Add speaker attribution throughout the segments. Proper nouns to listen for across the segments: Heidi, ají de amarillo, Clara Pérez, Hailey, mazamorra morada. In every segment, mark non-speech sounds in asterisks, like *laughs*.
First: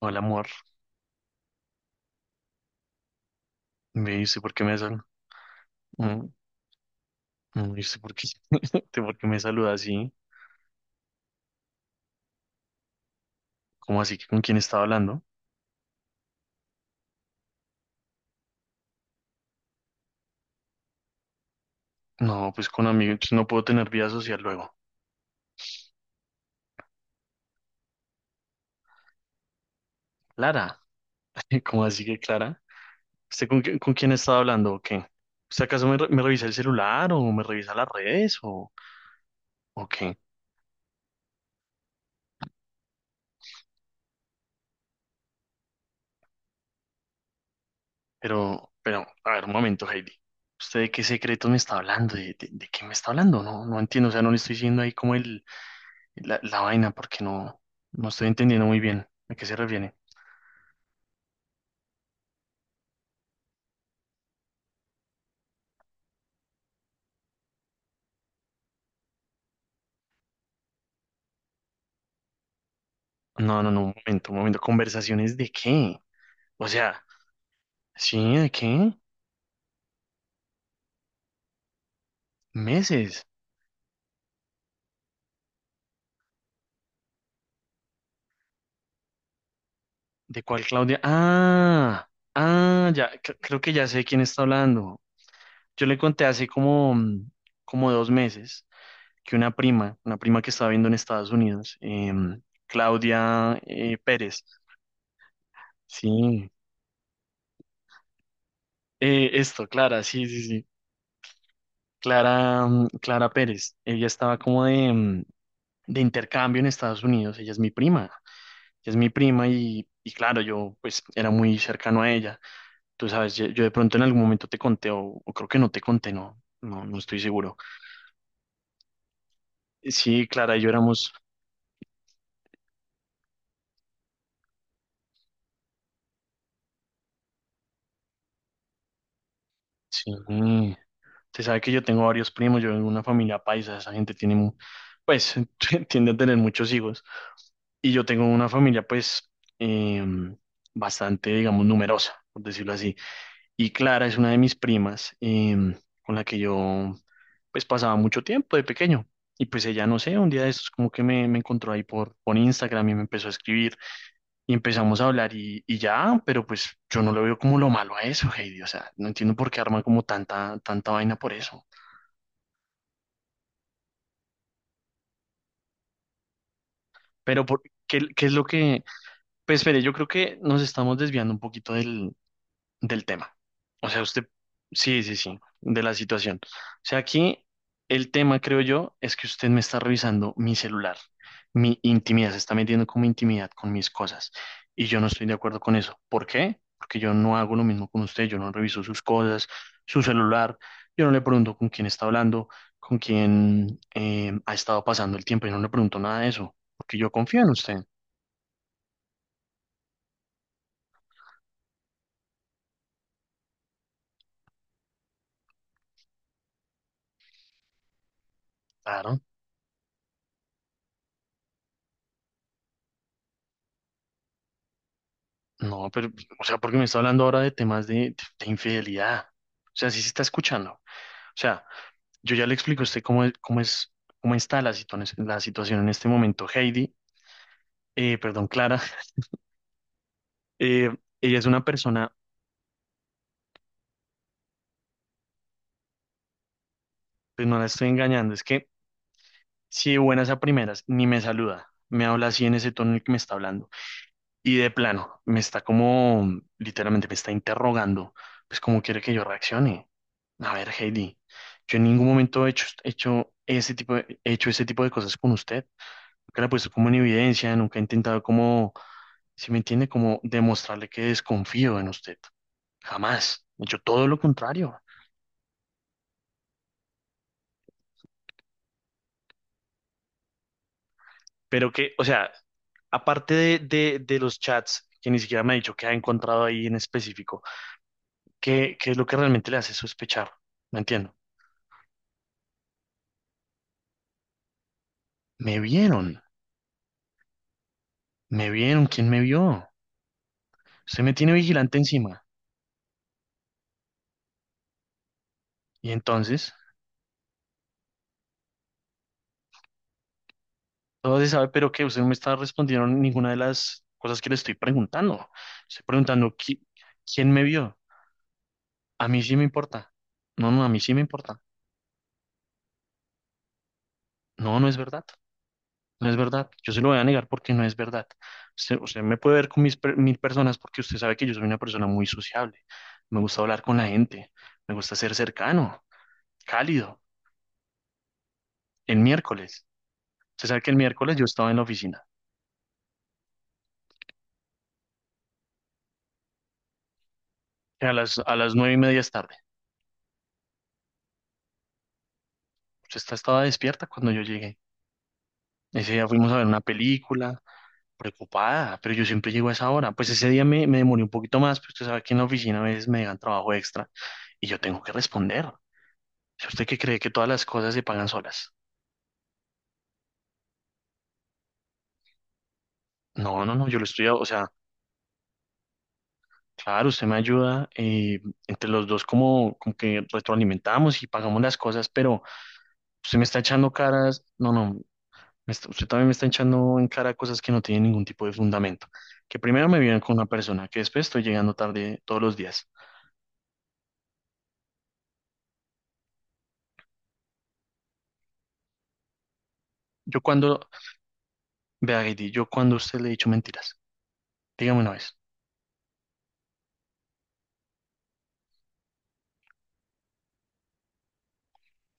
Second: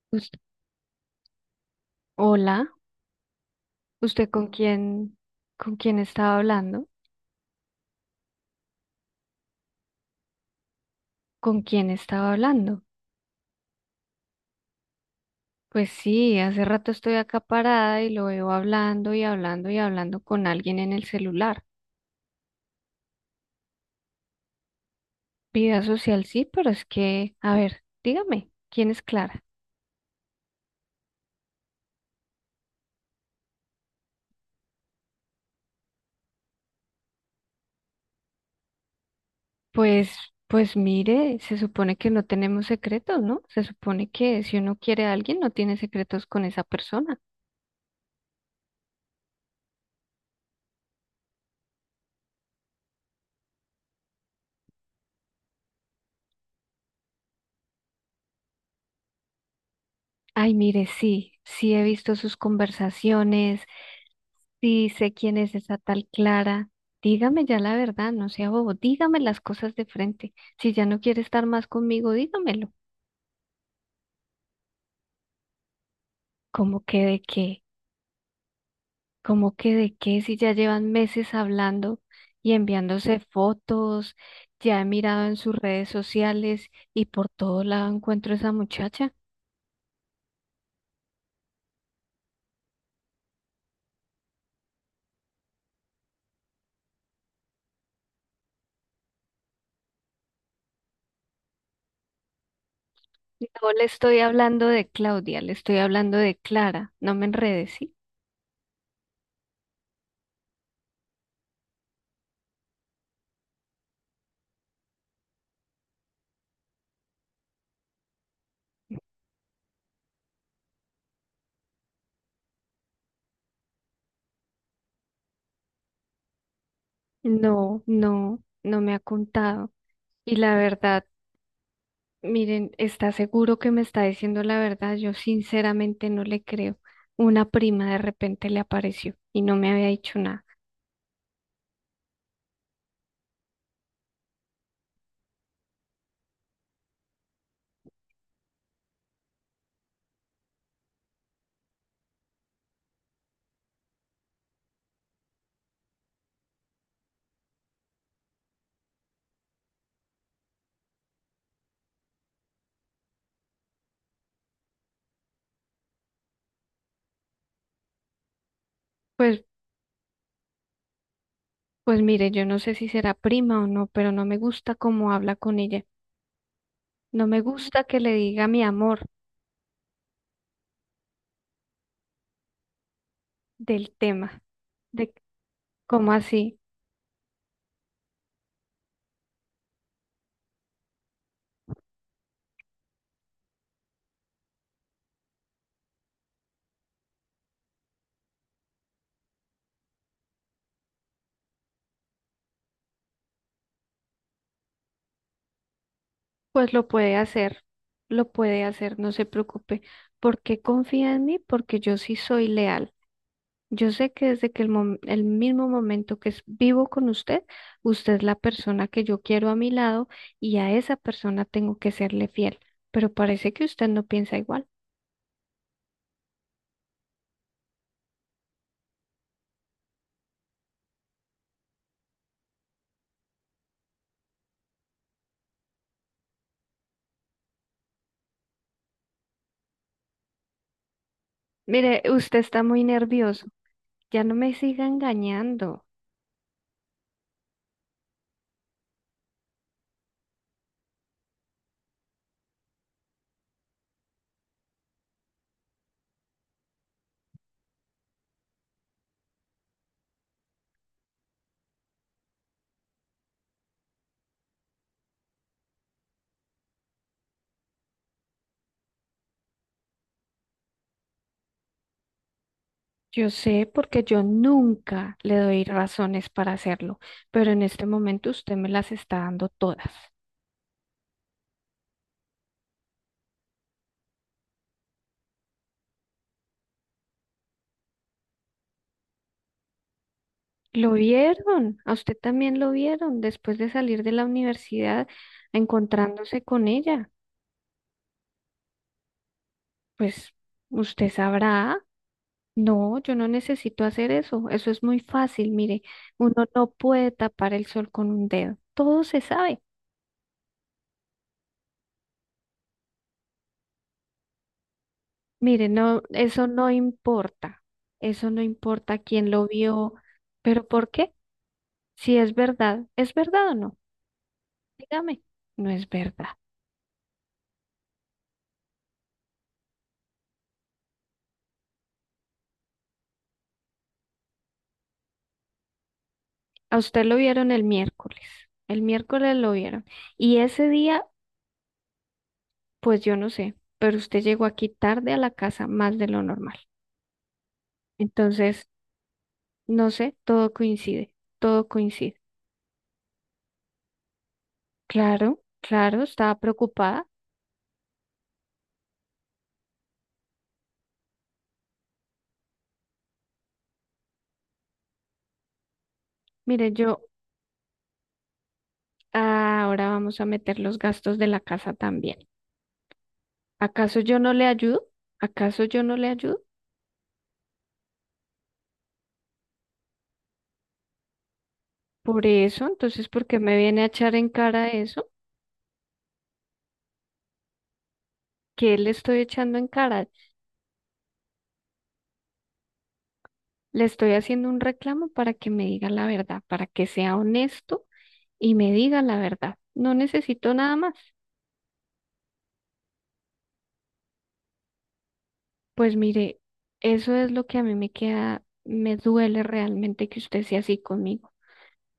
Speaker 1: Hola,
Speaker 2: Us-
Speaker 1: amor.
Speaker 2: Hola,
Speaker 1: Me
Speaker 2: ¿usted
Speaker 1: dice por qué me sal...
Speaker 2: con quién
Speaker 1: mm,
Speaker 2: estaba hablando?
Speaker 1: me dice por qué... *laughs* de por qué me saluda así.
Speaker 2: ¿Con quién estaba hablando?
Speaker 1: ¿Cómo así que con quién estaba hablando?
Speaker 2: Pues sí, hace rato estoy acá parada y lo veo hablando y hablando y hablando con alguien en el celular.
Speaker 1: No, pues con amigos. No puedo tener vida social luego.
Speaker 2: Vida social sí, pero es que, a ver, dígame, ¿quién es Clara?
Speaker 1: Clara. *laughs* ¿Cómo así que Clara? ¿Usted con quién estaba hablando o qué? ¿Usted acaso me revisa el celular o me revisa las redes o
Speaker 2: Pues,
Speaker 1: qué?
Speaker 2: pues mire, se supone que no tenemos secretos, ¿no? Se supone que si uno quiere a alguien no tiene secretos con esa persona.
Speaker 1: Pero, a ver, un momento, Heidi. ¿Usted de qué secreto me está hablando? ¿De qué me está hablando? No, no entiendo. O sea, no le estoy diciendo ahí como la vaina porque no, no estoy entendiendo muy bien a qué se refiere.
Speaker 2: Ay, mire, sí, sí he visto sus conversaciones. Sí, sé quién es esa tal Clara. Dígame ya la verdad, no sea bobo. Dígame las cosas de frente. Si ya no quiere estar más conmigo, dígamelo.
Speaker 1: No, no, no, un momento, un momento. ¿Conversaciones de qué? O
Speaker 2: ¿Cómo
Speaker 1: sea,
Speaker 2: que de qué?
Speaker 1: sí, ¿de qué?
Speaker 2: ¿Cómo que de qué? Si ya llevan meses hablando y enviándose
Speaker 1: ¿Meses?
Speaker 2: fotos, ya he mirado en sus redes sociales y por todo lado encuentro a esa muchacha.
Speaker 1: ¿De cuál Claudia? Ah, ya, creo que ya sé quién está hablando. Yo le conté hace como 2 meses que una prima que estaba viendo en Estados Unidos, Claudia
Speaker 2: No le estoy
Speaker 1: Pérez,
Speaker 2: hablando de Claudia, le estoy hablando de
Speaker 1: sí,
Speaker 2: Clara. No me enredes, ¿sí?
Speaker 1: esto, Clara, sí, sí, sí, Clara Pérez, ella estaba como de intercambio en Estados Unidos, ella es mi prima. Que es mi prima y claro, yo pues era muy cercano a ella. Tú sabes, yo de pronto en algún momento te conté o creo que no te conté, no, no, no estoy seguro.
Speaker 2: No, no, no me ha contado.
Speaker 1: Sí,
Speaker 2: Y la
Speaker 1: Clara y yo
Speaker 2: verdad.
Speaker 1: éramos,
Speaker 2: Miren, ¿está seguro que me está diciendo la verdad? Yo sinceramente no le creo. Una prima de repente le apareció y no me había
Speaker 1: sí,
Speaker 2: dicho nada.
Speaker 1: usted sabe que yo tengo varios primos, yo vengo de una familia paisa, esa gente tiene, pues *laughs* tiende a tener muchos hijos y yo tengo una familia pues eh, bastante, digamos, numerosa, por decirlo así. Y Clara es una de mis primas, con la que yo pues pasaba mucho tiempo de pequeño. Y pues ella, no sé, un día de estos como que me encontró ahí por Instagram y me empezó a escribir y empezamos a hablar y ya, pero pues yo no le veo como lo malo a eso, Heidi. O sea, no entiendo
Speaker 2: Pues,
Speaker 1: por qué arman como tanta, tanta vaina por eso.
Speaker 2: pues mire, yo no sé si será prima o no, pero no me gusta cómo habla con ella. No me
Speaker 1: Pero por,
Speaker 2: gusta que
Speaker 1: ¿qué,
Speaker 2: le
Speaker 1: qué es lo
Speaker 2: diga mi
Speaker 1: que...
Speaker 2: amor
Speaker 1: Pues espere, yo creo que nos estamos desviando un poquito del tema. O
Speaker 2: del
Speaker 1: sea, usted,
Speaker 2: tema,
Speaker 1: sí,
Speaker 2: de
Speaker 1: sí, sí, de la
Speaker 2: cómo
Speaker 1: situación. O
Speaker 2: así.
Speaker 1: sea, aquí el tema, creo yo, es que usted me está revisando mi celular, mi intimidad, se está metiendo con mi intimidad, con mis cosas. Y yo no estoy de acuerdo con eso. ¿Por qué? Porque yo no hago lo mismo con usted, yo no reviso sus cosas, su celular, yo no le pregunto con quién está hablando, con quién ha estado pasando el tiempo, yo no le pregunto nada de eso,
Speaker 2: Pues
Speaker 1: porque yo confío en usted.
Speaker 2: lo puede hacer, no se preocupe. ¿Por qué confía en mí? Porque yo sí soy leal. Yo sé que desde que el mismo momento que es vivo con usted, usted es la persona que
Speaker 1: Claro.
Speaker 2: yo quiero a mi lado y a esa persona tengo que serle fiel, pero parece que usted no piensa igual.
Speaker 1: No, pero, o sea, porque me está hablando ahora de temas de infidelidad. O sea, sí se está escuchando. O sea, yo ya le explico a usted cómo está la situación en este momento. Heidi, perdón, Clara, *laughs* eh, ella es una
Speaker 2: Mire,
Speaker 1: persona,
Speaker 2: usted está muy nervioso, ya no me siga engañando.
Speaker 1: pues no la estoy engañando, es que si de buenas a primeras ni me saluda, me habla así en ese tono en el que me está hablando. Y de plano, me está como, literalmente me está interrogando, pues cómo quiere que yo reaccione. A ver, Heidi, yo en ningún momento he hecho, hecho ese tipo de, he hecho ese tipo de cosas con usted. Nunca la he puesto como en evidencia, nunca he intentado como, si me entiende, como demostrarle que desconfío en usted.
Speaker 2: Yo
Speaker 1: Jamás. He
Speaker 2: sé
Speaker 1: hecho
Speaker 2: porque
Speaker 1: todo lo
Speaker 2: yo
Speaker 1: contrario.
Speaker 2: nunca le doy razones para hacerlo, pero en este momento usted me las está dando todas.
Speaker 1: Pero que, o sea, aparte de los chats, que ni siquiera me ha dicho que ha encontrado ahí en específico, ¿qué es lo que realmente le hace sospechar? No
Speaker 2: Lo
Speaker 1: entiendo.
Speaker 2: vieron, a usted también lo vieron después de salir de la universidad
Speaker 1: Me vieron.
Speaker 2: encontrándose con ella.
Speaker 1: Me vieron, ¿quién me vio?
Speaker 2: Pues
Speaker 1: Usted
Speaker 2: usted
Speaker 1: me tiene
Speaker 2: sabrá.
Speaker 1: vigilante encima.
Speaker 2: No, yo no necesito hacer eso. Eso es muy fácil. Mire,
Speaker 1: Y
Speaker 2: uno
Speaker 1: entonces,
Speaker 2: no puede tapar el sol con un dedo. Todo se sabe.
Speaker 1: todo se sabe, pero que usted no me está respondiendo ninguna de las cosas que le estoy preguntando.
Speaker 2: Mire,
Speaker 1: Estoy
Speaker 2: no,
Speaker 1: preguntando,
Speaker 2: eso
Speaker 1: ¿qui-
Speaker 2: no
Speaker 1: ¿quién me
Speaker 2: importa.
Speaker 1: vio?
Speaker 2: Eso no importa
Speaker 1: A mí
Speaker 2: quién
Speaker 1: sí me
Speaker 2: lo
Speaker 1: importa.
Speaker 2: vio.
Speaker 1: No, no,
Speaker 2: Pero
Speaker 1: a mí
Speaker 2: ¿por
Speaker 1: sí me
Speaker 2: qué?
Speaker 1: importa.
Speaker 2: Si es verdad, ¿es verdad o no?
Speaker 1: No, no es verdad.
Speaker 2: Dígame. No es
Speaker 1: No es
Speaker 2: verdad.
Speaker 1: verdad. Yo se lo voy a negar porque no es verdad. Usted me puede ver con mis mil personas porque usted sabe que yo soy una persona muy sociable. Me gusta hablar con la gente. Me gusta ser cercano,
Speaker 2: A
Speaker 1: cálido.
Speaker 2: usted lo vieron el miércoles. El
Speaker 1: El
Speaker 2: miércoles lo
Speaker 1: miércoles.
Speaker 2: vieron. Y
Speaker 1: Usted sabe
Speaker 2: ese
Speaker 1: que el
Speaker 2: día,
Speaker 1: miércoles yo estaba en la oficina.
Speaker 2: pues yo no sé, pero usted llegó aquí tarde a la casa más de lo normal.
Speaker 1: A las
Speaker 2: Entonces...
Speaker 1: 9:30 es tarde.
Speaker 2: No sé, todo coincide, todo coincide.
Speaker 1: Esta estaba despierta cuando yo llegué.
Speaker 2: Claro,
Speaker 1: Ese
Speaker 2: claro,
Speaker 1: día fuimos
Speaker 2: estaba
Speaker 1: a ver una
Speaker 2: preocupada.
Speaker 1: película, preocupada, pero yo siempre llego a esa hora. Pues ese día me demoré un poquito más, pero usted sabe que en la oficina a veces me dan trabajo extra y yo tengo que responder. ¿Es usted
Speaker 2: Mire,
Speaker 1: que cree
Speaker 2: yo
Speaker 1: que todas las cosas se pagan solas?
Speaker 2: ahora vamos a meter los gastos de la casa también.
Speaker 1: No, no, no, yo lo
Speaker 2: ¿Acaso
Speaker 1: estoy,
Speaker 2: yo
Speaker 1: o
Speaker 2: no le
Speaker 1: sea,
Speaker 2: ayudo? ¿Acaso yo no le ayudo?
Speaker 1: claro, usted me ayuda, entre los dos como, como que retroalimentamos y pagamos las cosas, pero
Speaker 2: Por eso, entonces,
Speaker 1: usted me
Speaker 2: ¿por qué
Speaker 1: está
Speaker 2: me
Speaker 1: echando
Speaker 2: viene a echar
Speaker 1: caras.
Speaker 2: en
Speaker 1: No,
Speaker 2: cara
Speaker 1: no,
Speaker 2: eso?
Speaker 1: Usted también me está echando en cara cosas que no tienen ningún tipo de
Speaker 2: ¿Qué
Speaker 1: fundamento.
Speaker 2: le estoy
Speaker 1: Que
Speaker 2: echando en
Speaker 1: primero me viven
Speaker 2: cara?
Speaker 1: con una persona, que después estoy llegando tarde todos los días.
Speaker 2: Le estoy haciendo un reclamo para que me diga la verdad, para que sea honesto y me diga la verdad. No
Speaker 1: Yo
Speaker 2: necesito
Speaker 1: cuando,
Speaker 2: nada más.
Speaker 1: vea, Heidi, yo cuando a usted le he dicho mentiras, dígame una vez,
Speaker 2: Pues mire, eso es lo que a mí me queda, me duele realmente que usted sea así conmigo,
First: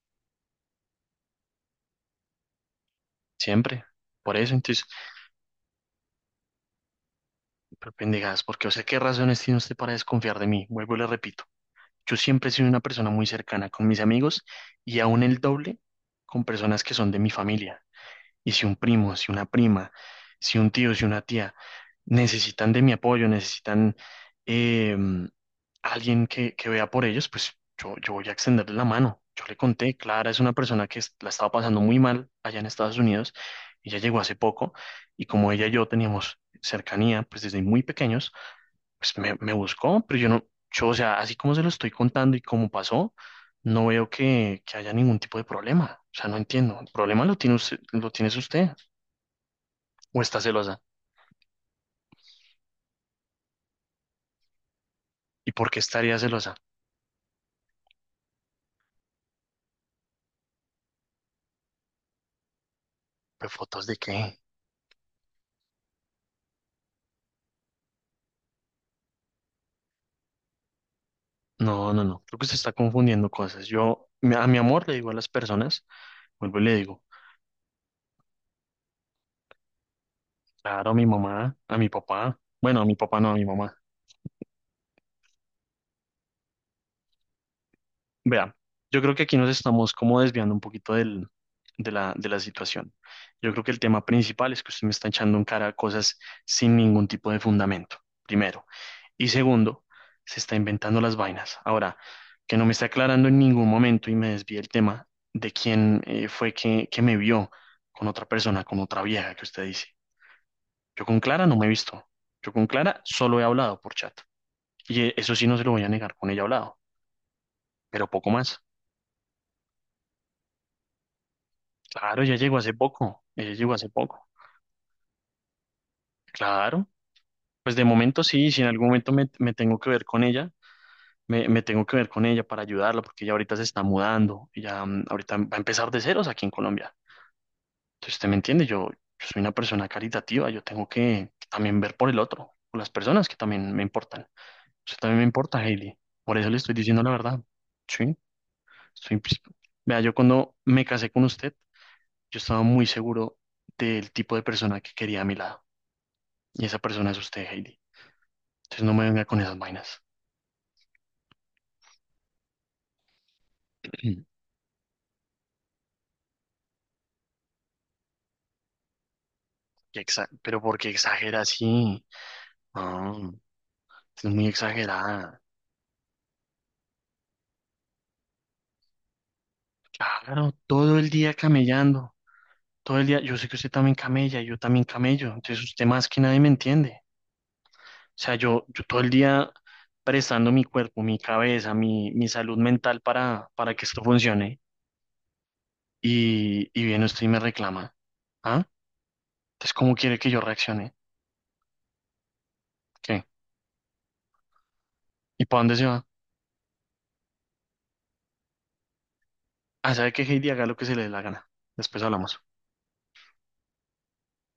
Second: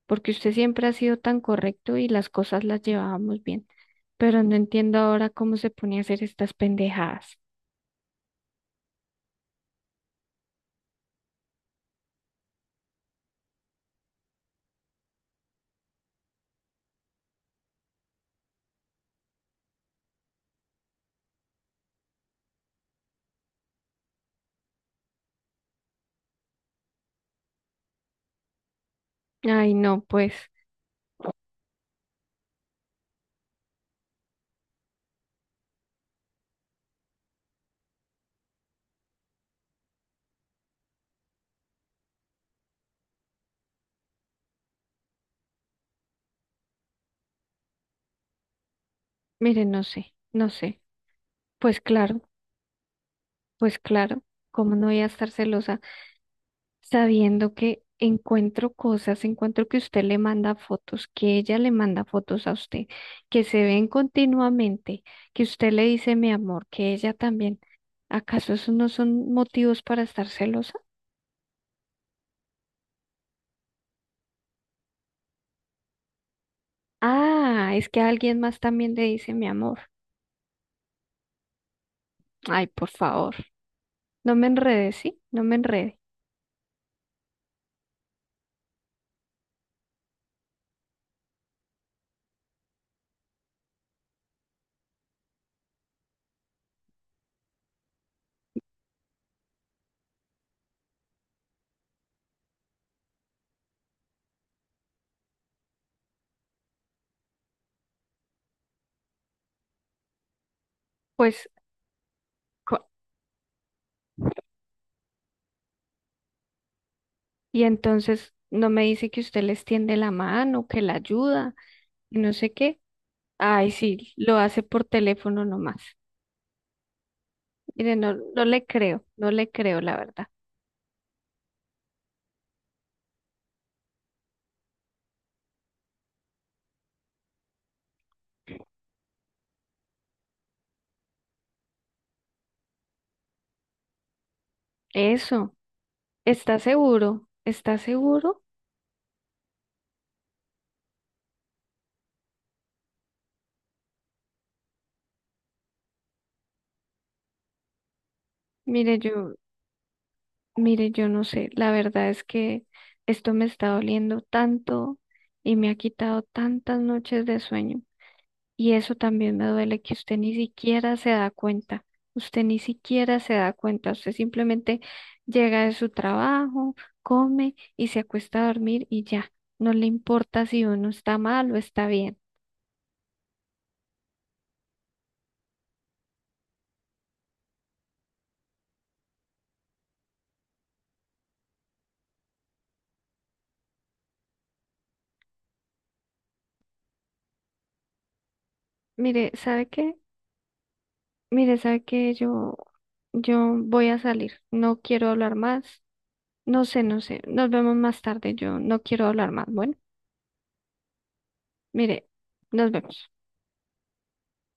Speaker 2: porque usted siempre ha sido tan correcto y las cosas las llevábamos bien,
Speaker 1: siempre. Por
Speaker 2: pero
Speaker 1: eso,
Speaker 2: no
Speaker 1: entonces,
Speaker 2: entiendo ahora cómo se pone a hacer estas pendejadas.
Speaker 1: pero pendejadas, porque, o sea, ¿qué razones tiene usted para desconfiar de mí? Vuelvo y le repito, yo siempre he sido una persona muy cercana con mis amigos y aún el doble con personas que son de mi familia. Y si un primo, si una prima, si un tío, si una tía necesitan de mi apoyo, necesitan eh, alguien que vea por ellos, pues yo voy a extenderle la mano. Yo le
Speaker 2: Ay,
Speaker 1: conté,
Speaker 2: no,
Speaker 1: Clara
Speaker 2: pues,
Speaker 1: es una persona que la estaba pasando muy mal allá en Estados Unidos, ella llegó hace poco y como ella y yo teníamos cercanía, pues desde muy pequeños, pues me buscó, pero yo no, yo, o sea, así como se lo estoy contando y cómo pasó, no veo que haya ningún tipo de problema. O sea, no entiendo. El problema lo tiene usted, lo tienes usted
Speaker 2: mire, no sé,
Speaker 1: o está
Speaker 2: no
Speaker 1: celosa.
Speaker 2: sé. Pues claro, pues claro, ¿cómo no voy a estar
Speaker 1: ¿Y por qué
Speaker 2: celosa
Speaker 1: estaría celosa?
Speaker 2: sabiendo que encuentro cosas, encuentro que usted le manda fotos, que ella le manda fotos a usted, que
Speaker 1: ¿Pues
Speaker 2: se
Speaker 1: fotos
Speaker 2: ven
Speaker 1: de qué?
Speaker 2: continuamente, que usted le dice mi amor, que ella también. ¿Acaso esos no son motivos para estar celosa?
Speaker 1: No, no, no. Creo que se está confundiendo cosas. Yo a mi amor le digo a las personas, vuelvo y le digo,
Speaker 2: Ah, es que alguien más también le dice mi amor.
Speaker 1: claro, a mi mamá, a mi papá.
Speaker 2: Ay,
Speaker 1: Bueno, a
Speaker 2: por
Speaker 1: mi papá no, a
Speaker 2: favor,
Speaker 1: mi mamá.
Speaker 2: no me enrede, ¿sí? No me enrede.
Speaker 1: Vea, yo creo que aquí nos estamos como desviando un poquito de la situación. Yo creo que el tema principal es que usted me está echando en cara cosas sin ningún tipo de fundamento. Primero. Y segundo, se está inventando las vainas. Ahora, que no me está aclarando en ningún momento y me desvía el tema de quién fue que me vio con otra persona, con otra vieja que usted dice. Yo con Clara
Speaker 2: Pues,
Speaker 1: no me he visto. Yo con
Speaker 2: co-
Speaker 1: Clara solo he hablado por chat. Y eso sí no se lo voy a negar, con ella he hablado,
Speaker 2: y
Speaker 1: pero poco
Speaker 2: entonces
Speaker 1: más.
Speaker 2: no me dice que usted le extiende la mano, que la ayuda, y
Speaker 1: Claro,
Speaker 2: no
Speaker 1: ella
Speaker 2: sé
Speaker 1: llegó hace
Speaker 2: qué.
Speaker 1: poco. Ella
Speaker 2: Ay,
Speaker 1: llegó hace
Speaker 2: sí,
Speaker 1: poco.
Speaker 2: lo hace por teléfono nomás.
Speaker 1: Claro. Pues de
Speaker 2: Mire, no,
Speaker 1: momento
Speaker 2: no
Speaker 1: sí, si
Speaker 2: le
Speaker 1: en algún
Speaker 2: creo,
Speaker 1: momento me,
Speaker 2: no le
Speaker 1: me tengo
Speaker 2: creo,
Speaker 1: que
Speaker 2: la
Speaker 1: ver con
Speaker 2: verdad.
Speaker 1: ella, me tengo que ver con ella para ayudarla, porque ella ahorita se está mudando, ella ahorita va a empezar de ceros aquí en Colombia. Entonces, usted me entiende, yo soy una persona caritativa, yo tengo que también ver por el otro, por las personas que también me importan. Usted también me
Speaker 2: Eso,
Speaker 1: importa, Hailey. Por eso le
Speaker 2: ¿está
Speaker 1: estoy diciendo la
Speaker 2: seguro?
Speaker 1: verdad.
Speaker 2: ¿Está
Speaker 1: Sí,
Speaker 2: seguro?
Speaker 1: soy... psi-. Vea, yo cuando me casé con usted, yo estaba muy seguro del tipo de persona que quería a mi lado. Y esa persona es usted, Hailey. Entonces no
Speaker 2: Mire,
Speaker 1: me venga
Speaker 2: yo,
Speaker 1: con esas vainas.
Speaker 2: mire, yo no sé. La verdad es que esto me está doliendo
Speaker 1: *clears throat*
Speaker 2: tanto y me ha quitado tantas noches de sueño. Y eso también me duele que usted ni
Speaker 1: Pero ¿por qué
Speaker 2: siquiera se da
Speaker 1: exagera
Speaker 2: cuenta.
Speaker 1: así?
Speaker 2: Usted ni siquiera
Speaker 1: No,
Speaker 2: se da cuenta. Usted
Speaker 1: es muy
Speaker 2: simplemente
Speaker 1: exagerada.
Speaker 2: llega de su trabajo, come y se acuesta a dormir y ya. No le importa
Speaker 1: Claro,
Speaker 2: si uno
Speaker 1: todo el
Speaker 2: está
Speaker 1: día
Speaker 2: mal o está
Speaker 1: camellando,
Speaker 2: bien.
Speaker 1: todo el día. Yo sé que usted también camella, yo también camello, entonces usted más que nadie me entiende. O sea, yo todo el día prestando mi cuerpo, mi cabeza, mi salud mental para que esto funcione y viene usted y me reclama. ¿Ah?
Speaker 2: Mire, ¿sabe
Speaker 1: Entonces, ¿cómo
Speaker 2: qué?
Speaker 1: quiere que yo reaccione?
Speaker 2: Mire, sabe que yo,
Speaker 1: ¿Qué?
Speaker 2: yo voy a salir, no quiero hablar
Speaker 1: ¿Y para dónde
Speaker 2: más,
Speaker 1: se va?
Speaker 2: no sé, no sé, nos vemos más tarde, yo no quiero hablar más. Bueno,
Speaker 1: Ah, sabe que Heidi, haga lo que se le dé la gana. Después
Speaker 2: mire,
Speaker 1: hablamos.
Speaker 2: nos vemos.